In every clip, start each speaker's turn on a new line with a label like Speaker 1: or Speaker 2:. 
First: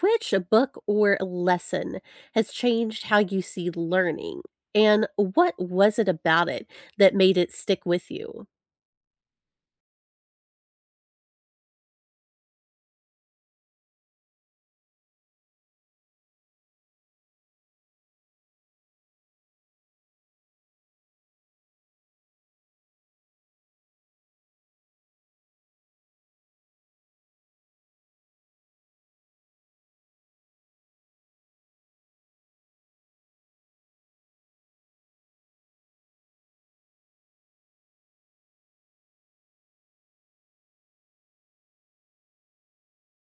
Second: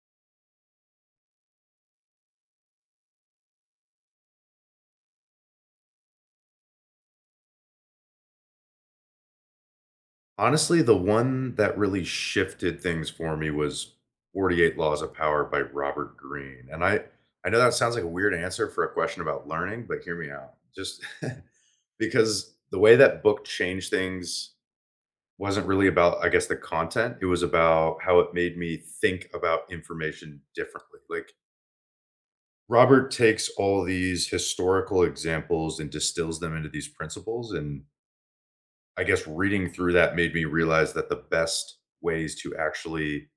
Speaker 1: Which book or lesson has changed how you see learning? And what was it about it that made it stick with you?
Speaker 2: Honestly, the one that really shifted things for me was 48 Laws of Power by Robert Greene, and I know that sounds like a weird answer for a question about learning, but hear me out. Just because the way that book changed things wasn't really about, I guess, the content. It was about how it made me think about information differently. Like Robert takes all these historical examples and distills them into these principles, and I guess reading through that made me realize that the best ways to actually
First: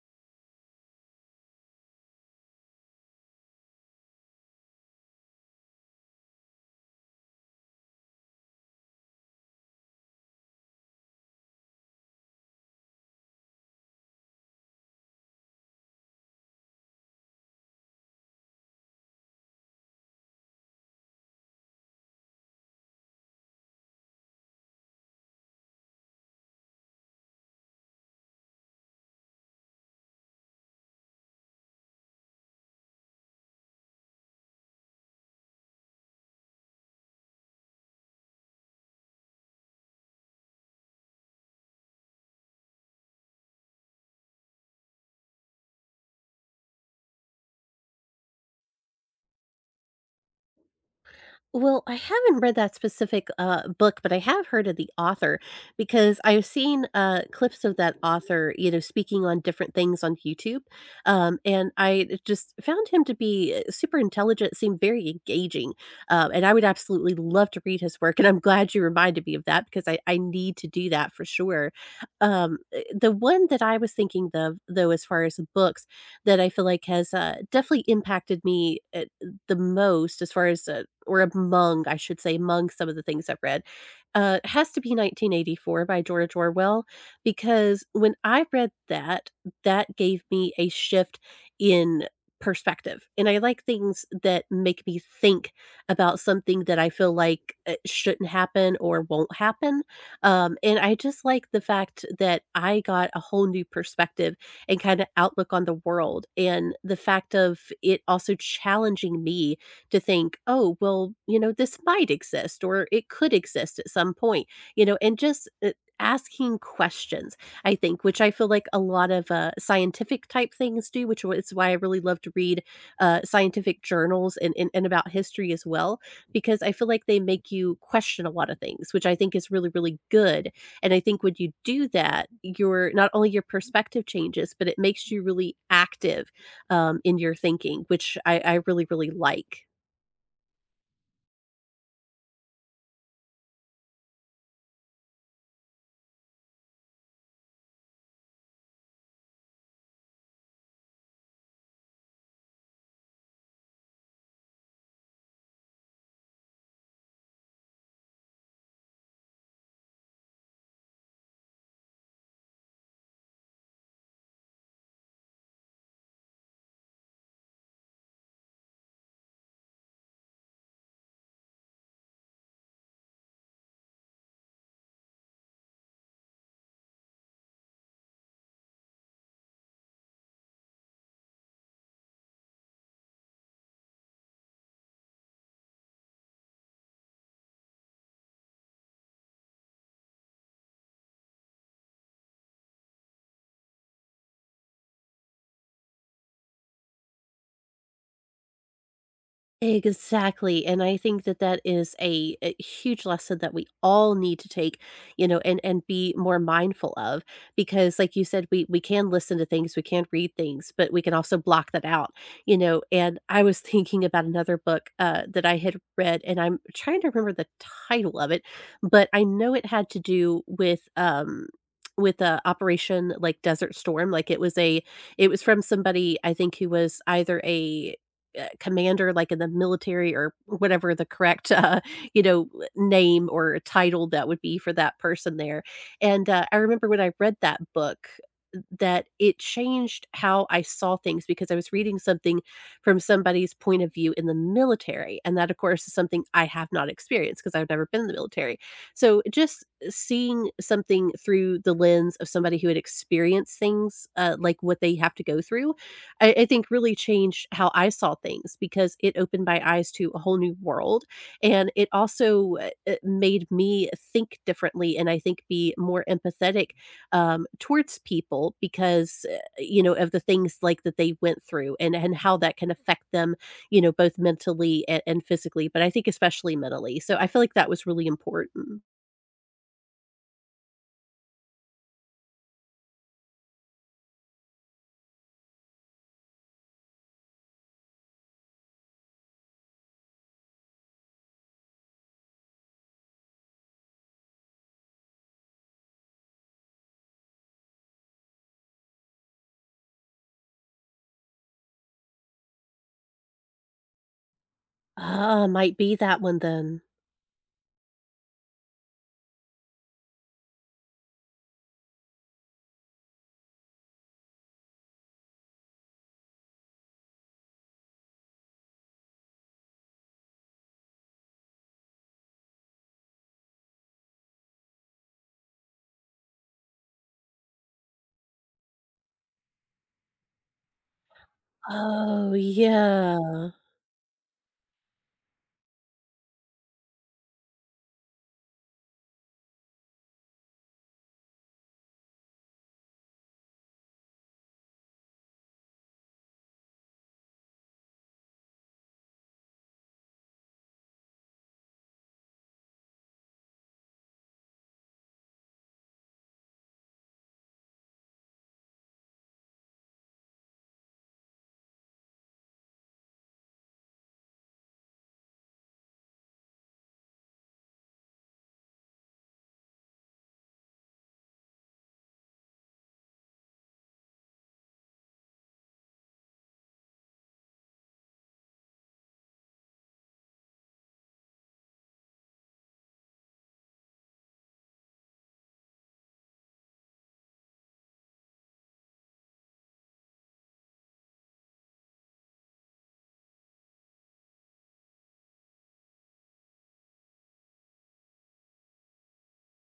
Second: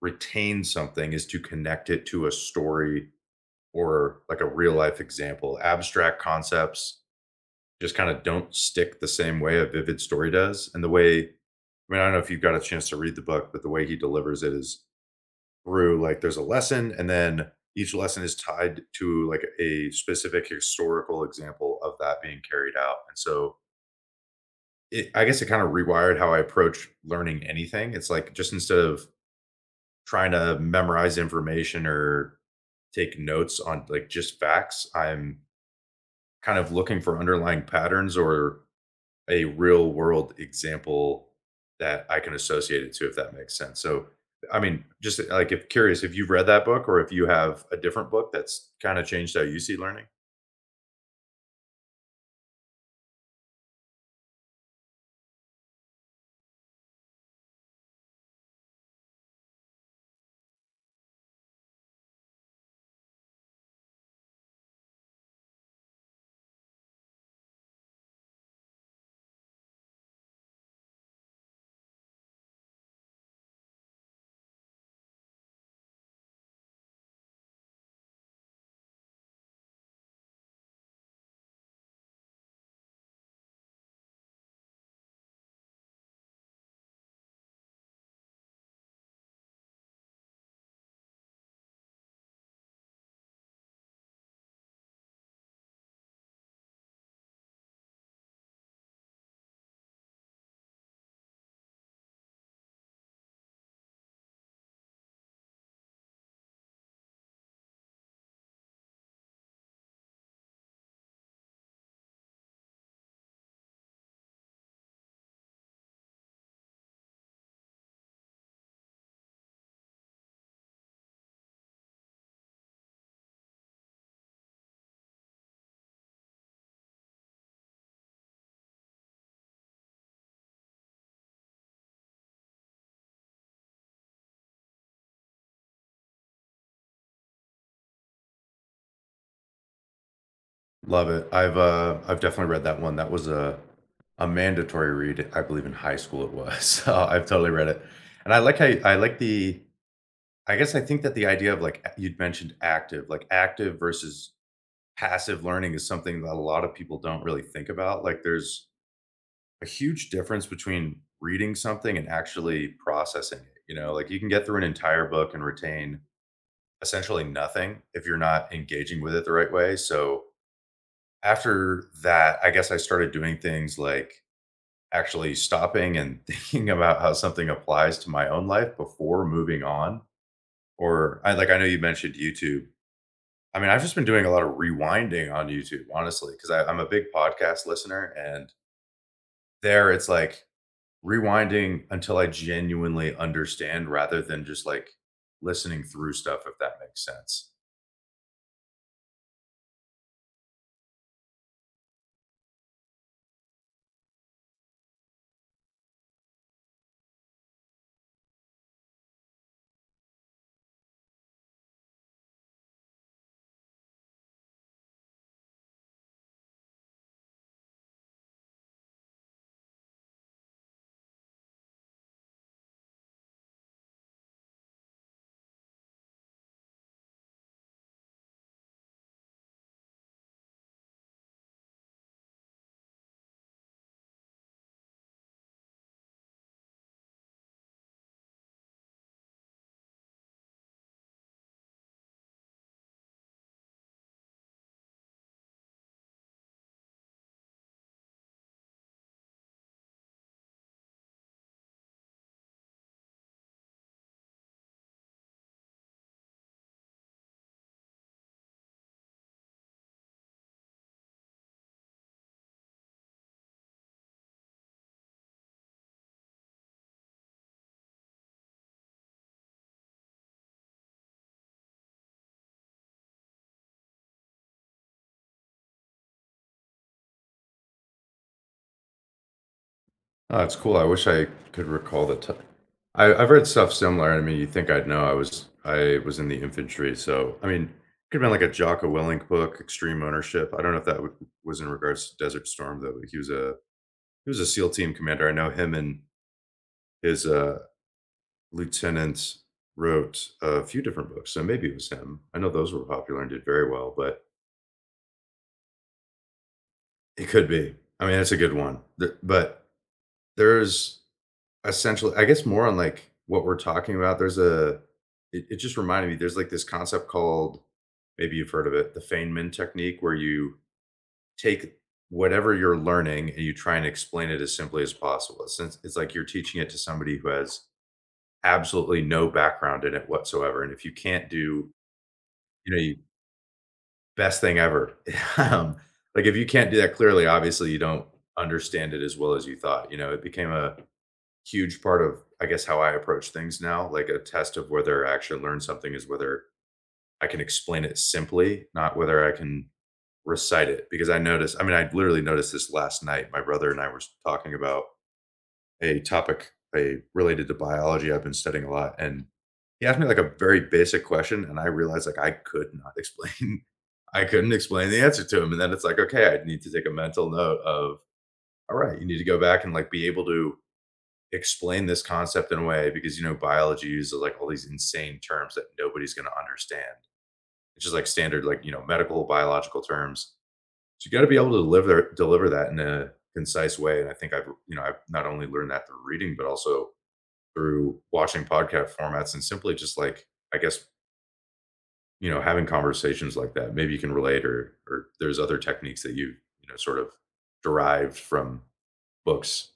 Speaker 2: retain something is to connect it to a story or like a real life example. Abstract concepts just kind of don't stick the same way a vivid story does. And the way, I mean, I don't know if you've got a chance to read the book, but the way he delivers it is through like there's a lesson, and then each lesson is tied to like a specific historical example of that being carried out. And so it, I guess it kind of rewired how I approach learning anything. It's like just instead of trying to memorize information or take notes on like just facts, I'm kind of looking for underlying patterns or a real world example that I can associate it to, if that makes sense. So, I mean, just like if curious if you've read that book or if you have a different book that's kind of changed how you see learning.
Speaker 1: Well, I haven't read that specific, book, but I have heard of the author because I've seen, clips of that author, you know, speaking on different things on YouTube, and I just found him to be, super intelligent, seemed very engaging, and I would absolutely love to read his work, and I'm glad you reminded me of that because I need to do that for sure. The one that I was thinking of, though, as far as books that I feel like has, definitely impacted me, the most as far as, or among, I should say, among some of the things I've read, has to be 1984 by George Orwell, because when I read that, that gave me a shift in perspective. And I like things that make me think about something that I feel like shouldn't happen or won't happen. And I just like the fact that I got a whole new perspective and kind of outlook on the world. And the fact of it also challenging me to think, oh, well, you know, this might exist or it could exist at some point, you know, and just asking questions, I think, which I feel like a lot of scientific type things do, which is why I really love to read scientific journals and about history as well, because I feel like they make you question a lot of things, which I think is really, really good, and I think when you do that, your not only your perspective changes, but it makes you really active, in your thinking, which I really, really like.
Speaker 2: Love it. I've definitely read that one. That was a mandatory read, I believe in high school it was. So I've totally read it. And I like how you, I like the I guess I think that the idea of like you'd mentioned active, like active versus passive learning is something that a lot of people don't really think about. Like there's a huge difference between reading something and actually processing it, you know? Like you can get through an entire book and retain essentially nothing if you're not engaging with it the right way. So after that, I guess I started doing things like actually stopping and thinking about how something applies to my own life before moving on. Or I like I know you mentioned YouTube. I mean, I've just been doing a lot of rewinding on YouTube, honestly, because I'm a big podcast listener, and there it's like rewinding until I genuinely understand rather than just like listening through stuff, if that makes sense.
Speaker 1: Exactly, and I think that that is a huge lesson that we all need to take, you know, and be more mindful of because like you said, we can listen to things, we can read things, but we can also block that out, you know, and I was thinking about another book, that I had read and I'm trying to remember the title of it, but I know it had to do with a operation like Desert Storm, like it was a it was from somebody I think who was either a commander, like, in the military or whatever the correct, you know, name or title that would be for that person there, and, I remember when I read that book, that it changed how I saw things because I was reading something from somebody's point of view in the military, and that, of course, is something I have not experienced because 'cause I've never been in the military, so just seeing something through the lens of somebody who had experienced things, like what they have to go through, I think really changed how I saw things because it opened my eyes to a whole new world, and it also, made me think differently and I think be more empathetic, towards people because, you know, of the things, like, that they went through and how that can affect them, you know, both mentally and physically, but I think especially mentally, so I feel like that was really important.
Speaker 2: Oh, it's cool. I wish I could recall the time. I've read stuff similar. I mean, you think I'd know. I was in the infantry, so I mean, it could have been like a Jocko Willink book, Extreme Ownership. I don't know if was in regards to Desert Storm though. He was a SEAL team commander. I know him and his lieutenant wrote a few different books, so maybe it was him. I know those were popular and did very well, but
Speaker 1: Ah, might be that one then.
Speaker 2: it could be. I mean, that's a good one. But there's Essentially I guess more on, like, what we're talking about, there's a it just reminded me, there's, like, this concept called maybe you've heard of it, the Feynman technique, where you take whatever you're learning and you try and explain it as simply as possible. Since it's like you're teaching it to somebody who has absolutely no background in it whatsoever, and if you can't do,
Speaker 1: Oh,
Speaker 2: you know, you
Speaker 1: yeah.
Speaker 2: best thing ever. Um, like, if you can't do that clearly, obviously, you don't understand it as well as you thought, you know? It became a huge part of, I guess, how I approach things now, like a test of whether I actually learn something is whether I can explain it simply, not whether I can recite it. Because I noticed, I mean, I literally noticed this last night. My brother and I were talking about a topic related to biology I've been studying a lot. And he asked me like a very basic question, and I realized like I could not explain. I couldn't explain the answer to him. And then it's like, okay, I need to take a mental note of, all right, you need to go back and like be able to explain this concept in a way because you know biology uses like all these insane terms that nobody's going to understand. It's just like standard like you know medical biological terms, so you got to be able to deliver that in a concise way. And I think I've, you know, I've not only learned that through reading, but also through watching podcast formats and simply just like, I guess, you know, having conversations like that. Maybe you can relate, or there's other techniques that you know, sort of derived from books.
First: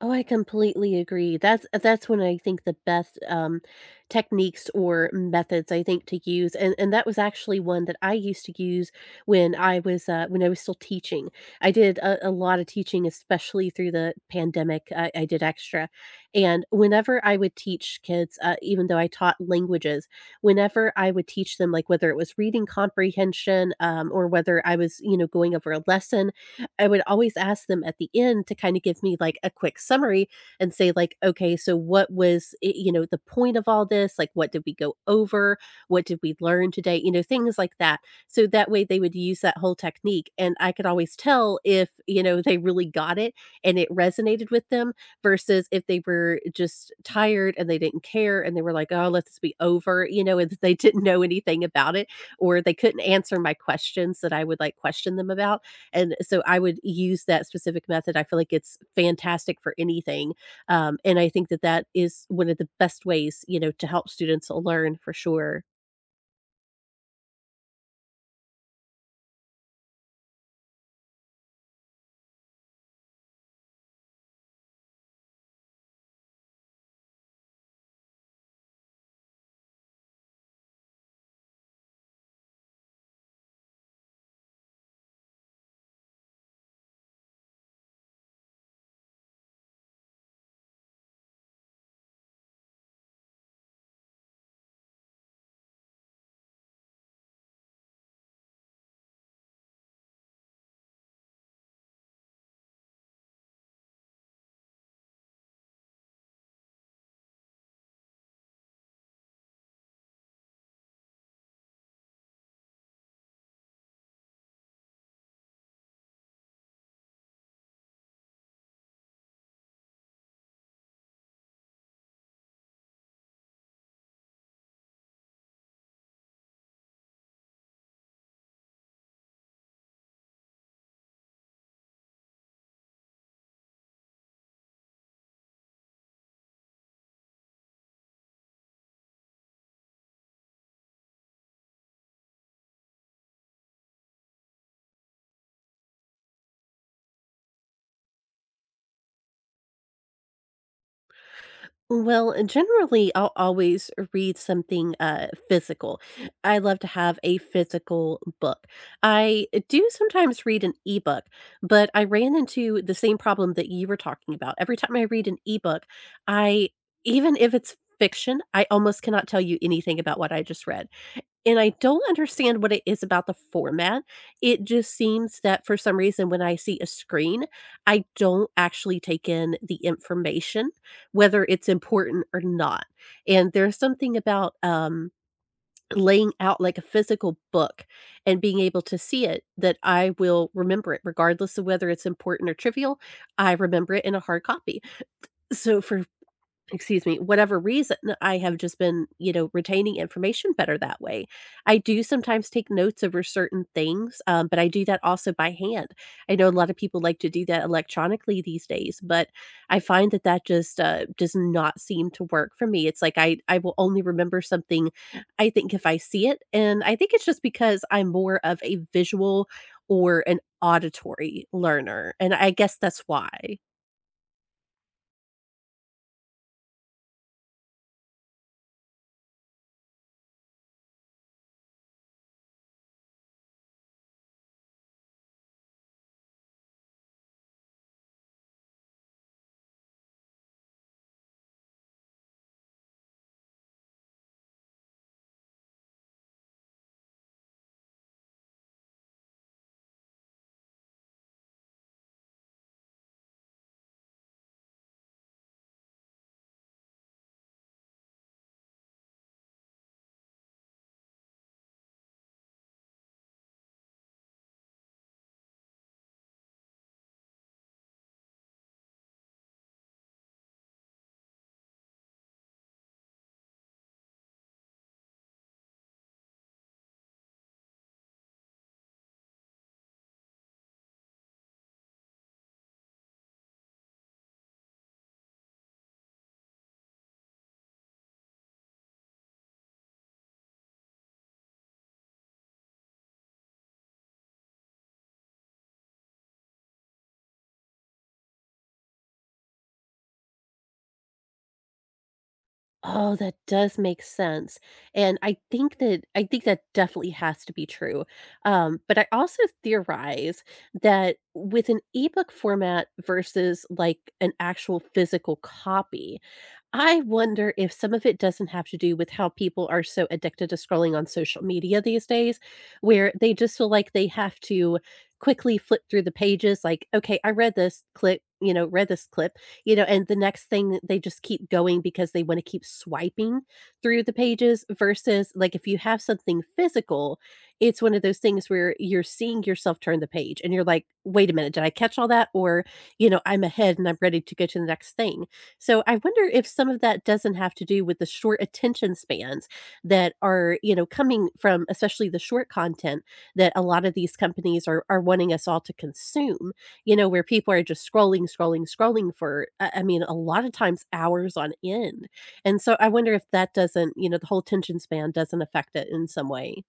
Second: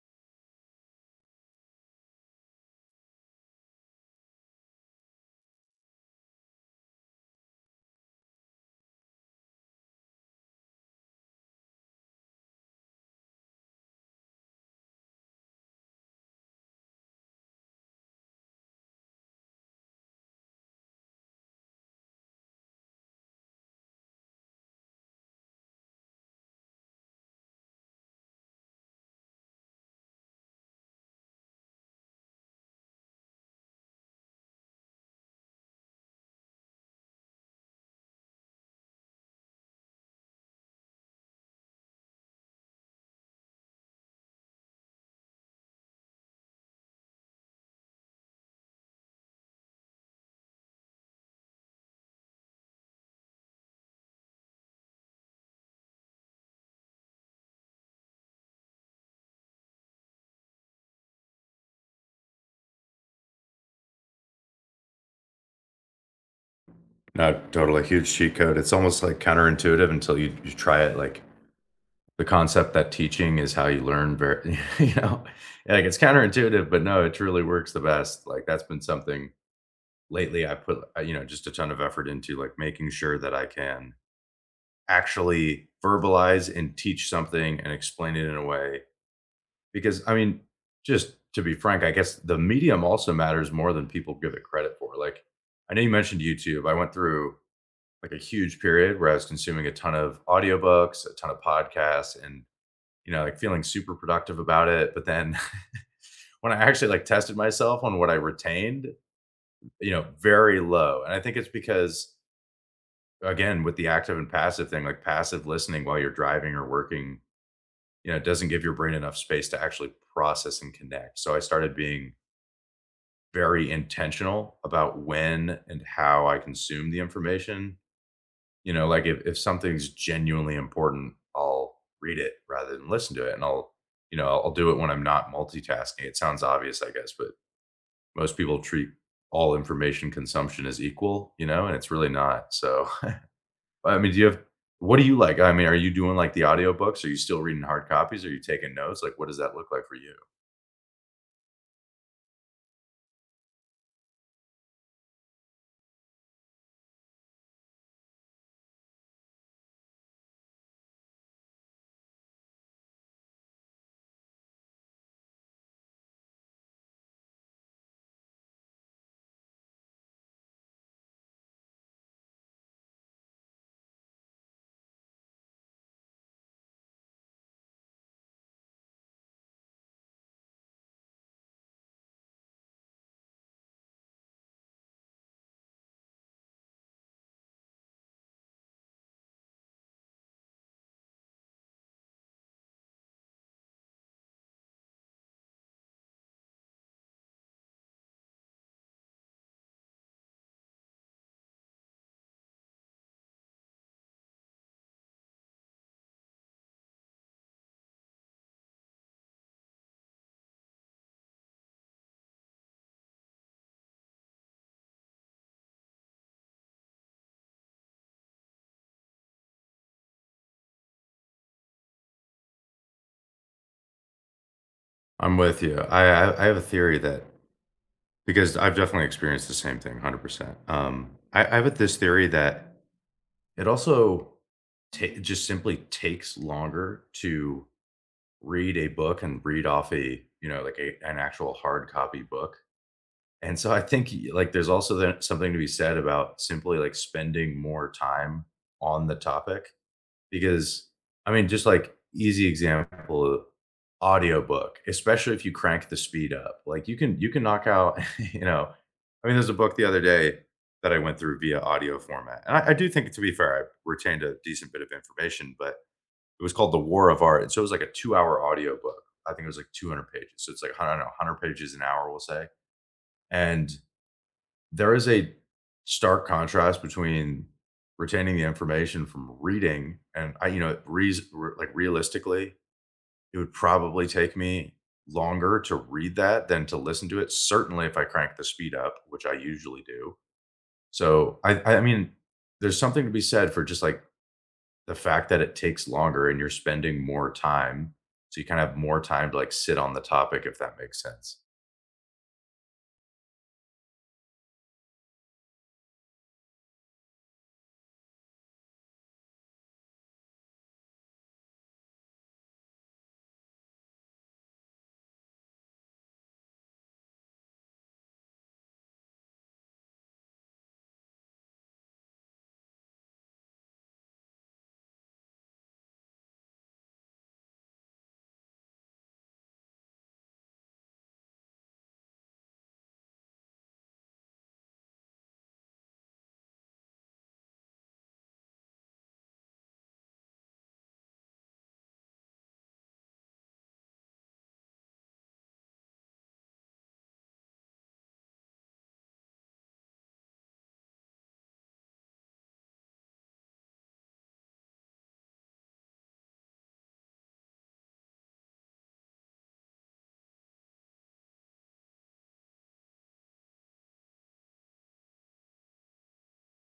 Speaker 1: Oh, I completely agree. That's when I think the best techniques or methods I think to use, and that was actually one that I used to use when I was when I was still teaching. I did a lot of teaching, especially through the pandemic. I did extra, and whenever I would teach kids, even though I taught languages, whenever I would teach them, like whether it was reading comprehension, or whether I was, you know, going over a lesson, I would always ask them at the end to kind of give me like a quick summary and say like, okay, so what was, you know, the point of all this? Like, what did we go over? What did we learn today? You know, things like that. So that way they would use that whole technique and I could always tell if, you know, they really got it and it resonated with them versus if they were just tired and they didn't care and they were like, oh, let this be over, you know, and they didn't know anything about it or they couldn't answer my questions that I would like question them about and so I would use that specific method. I feel like it's fantastic for anything. And I think that that is one of the best ways, you know, to help students learn for sure.
Speaker 2: No, totally. Huge cheat code. It's almost like counterintuitive until you try it. Like the concept that teaching is how you learn, very, you know, like it's counterintuitive, but no, it truly works the best. Like that's been something lately I put, you know, just a ton of effort into, like making sure that I can actually verbalize and teach something and explain it in a way. Because, I mean, just to be frank, I guess the medium also matters more than people give it credit for. Like, I know you mentioned YouTube. I went through like a huge period where I was consuming a ton of audiobooks, a ton of podcasts, and you know, like feeling super productive about it. But then when I actually like tested myself on what I retained, you know, very low. And I think it's because again, with the active and passive thing, like passive listening while you're driving or working, you know, doesn't give your brain enough space to actually process and connect. So I started being very intentional about when and how I consume the information. You know, like if something's genuinely important, I'll read it rather than listen to it, and I'll you know, I'll do it when I'm not multitasking. It sounds obvious, I guess, but most people treat all information consumption as equal, you know, and it's really not. So, I mean, do you have what do you like? I mean, are you doing like the audiobooks? Are you still reading hard copies? Are you taking notes? Like, what does that look like for you?
Speaker 1: Well, and generally, I'll always read something physical. I love to have a physical book. I do sometimes read an ebook, but I ran into the same problem that you were talking about. Every time I read an ebook, I, even if it's fiction, I almost cannot tell you anything about what I just read. And I don't understand what it is about the format. It just seems that for some reason, when I see a screen, I don't actually take in the information, whether it's important or not. And there's something about, laying out like a physical book and being able to see it that I will remember it regardless of whether it's important or trivial. I remember it in a hard copy. So for, excuse me, whatever reason, I have just been, you know, retaining information better that way. I do sometimes take notes over certain things, but I do that also by hand. I know a lot of people like to do that electronically these days, but I find that that just does not seem to work for me. It's like I will only remember something I think if I see it, and I think it's just because I'm more of a visual or an auditory learner, and I guess that's why.
Speaker 2: I'm with you. I have a theory that because I've definitely experienced the same thing, 100%. I have this theory that it also ta it just simply takes longer to read a book and read off a, you know, like a an actual hard copy book. And so I think, y like, there's also that something to be said about simply, like, spending more time on the topic because I mean, just like easy example, audiobook, especially if you crank the speed up. Like you can knock out, you know, I mean, there's a book the other day that I went through via audio format. And I do think to be fair, I retained a decent bit of information, but it was called The War of Art. And so it was like a 2 hour audio book. I think it was like 200 pages. So it's like, I don't know, 100 pages an hour, we'll say. And there is a stark contrast between retaining the information from reading and I you know, reas r like, realistically, it would probably take me longer to read that than to listen to it, certainly if I crank the speed up, which I usually do. So, I mean, there's something to be said for just, like, the fact that it takes longer and you're spending more time, so you kinda have more time to, like, sit on the topic, if that makes sense.
Speaker 1: Oh, that does make sense, and I think that definitely has to be true, but I also theorize that with an ebook format versus, like, an actual physical copy, I wonder if some of it doesn't have to do with how people are so addicted to scrolling on social media these days, where they just feel like they have to quickly flip through the pages, like, "Okay, I read this clip," you know, "read this clip," you know, and the next thing they just keep going because they want to keep swiping through the pages versus like if you have something physical, it's one of those things where you're seeing yourself turn the page and you're like, wait a minute, did I catch all that? Or, you know, I'm ahead and I'm ready to go to the next thing. So I wonder if some of that doesn't have to do with the short attention spans that are, you know, coming from especially the short content that a lot of these companies are wanting us all to consume, you know, where people are just scrolling, scrolling, scrolling for, I mean, a lot of times hours on end. And so I wonder if that doesn't, you know, the whole attention span doesn't affect it in some way.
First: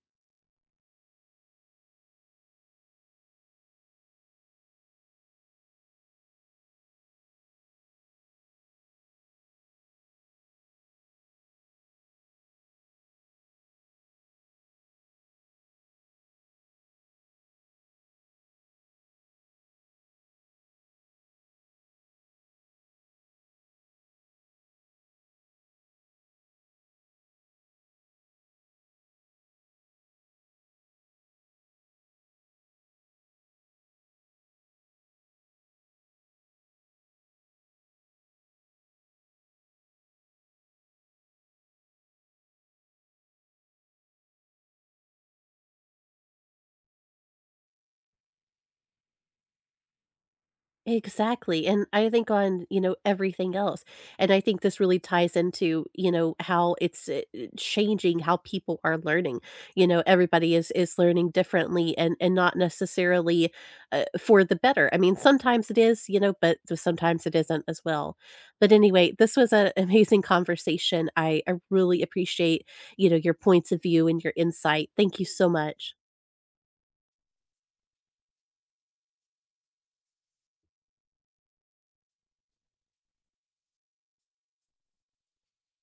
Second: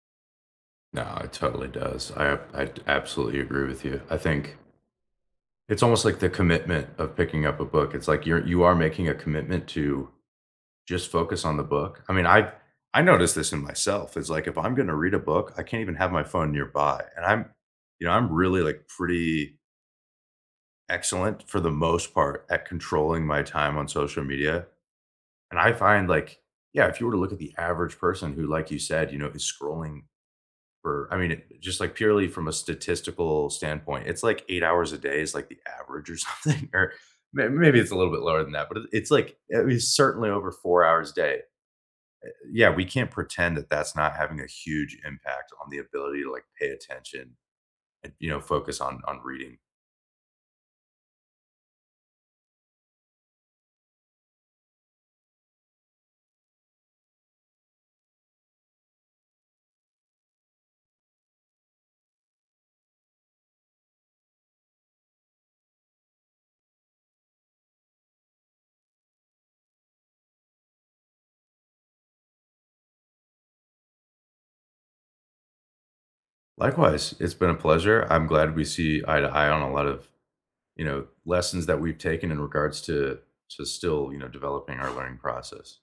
Speaker 2: No, it totally does. I absolutely agree with you. I think it's almost like the commitment of picking up a book. It's like you are making a commitment to just focus on the book. I mean, I noticed this in myself. It's like if I'm gonna read a book, I can't even have my phone nearby. And I'm, you know, I'm really like pretty excellent for the most part at controlling my time on social media. And I find like, yeah, if you were to look at the average person who, like you said, you know, is scrolling for I mean, it just, like, purely from a statistical standpoint, it's like 8 hours a day is, like, the average or something, or maybe it's a little bit lower than that, but it's, like, I mean, certainly over 4 hours a day. Yeah, we can't pretend that that's not having a huge impact on the ability to, like, pay attention and, you know, focus on reading.
Speaker 1: Exactly, and I think on, you know, everything else, and I think this really ties into, you know, how it's, changing how people are learning. You know, everybody is learning differently and not necessarily, for the better. I mean, sometimes it is, you know, but th sometimes it isn't as well. But anyway, this was an amazing conversation. I really appreciate, you know, your points of view and your insight. Thank you so much.
Speaker 2: Likewise, it's been a pleasure. I'm glad we see eye to eye on a lot of, you know, lessons that we've taken in regards to still, you know, developing our learning process.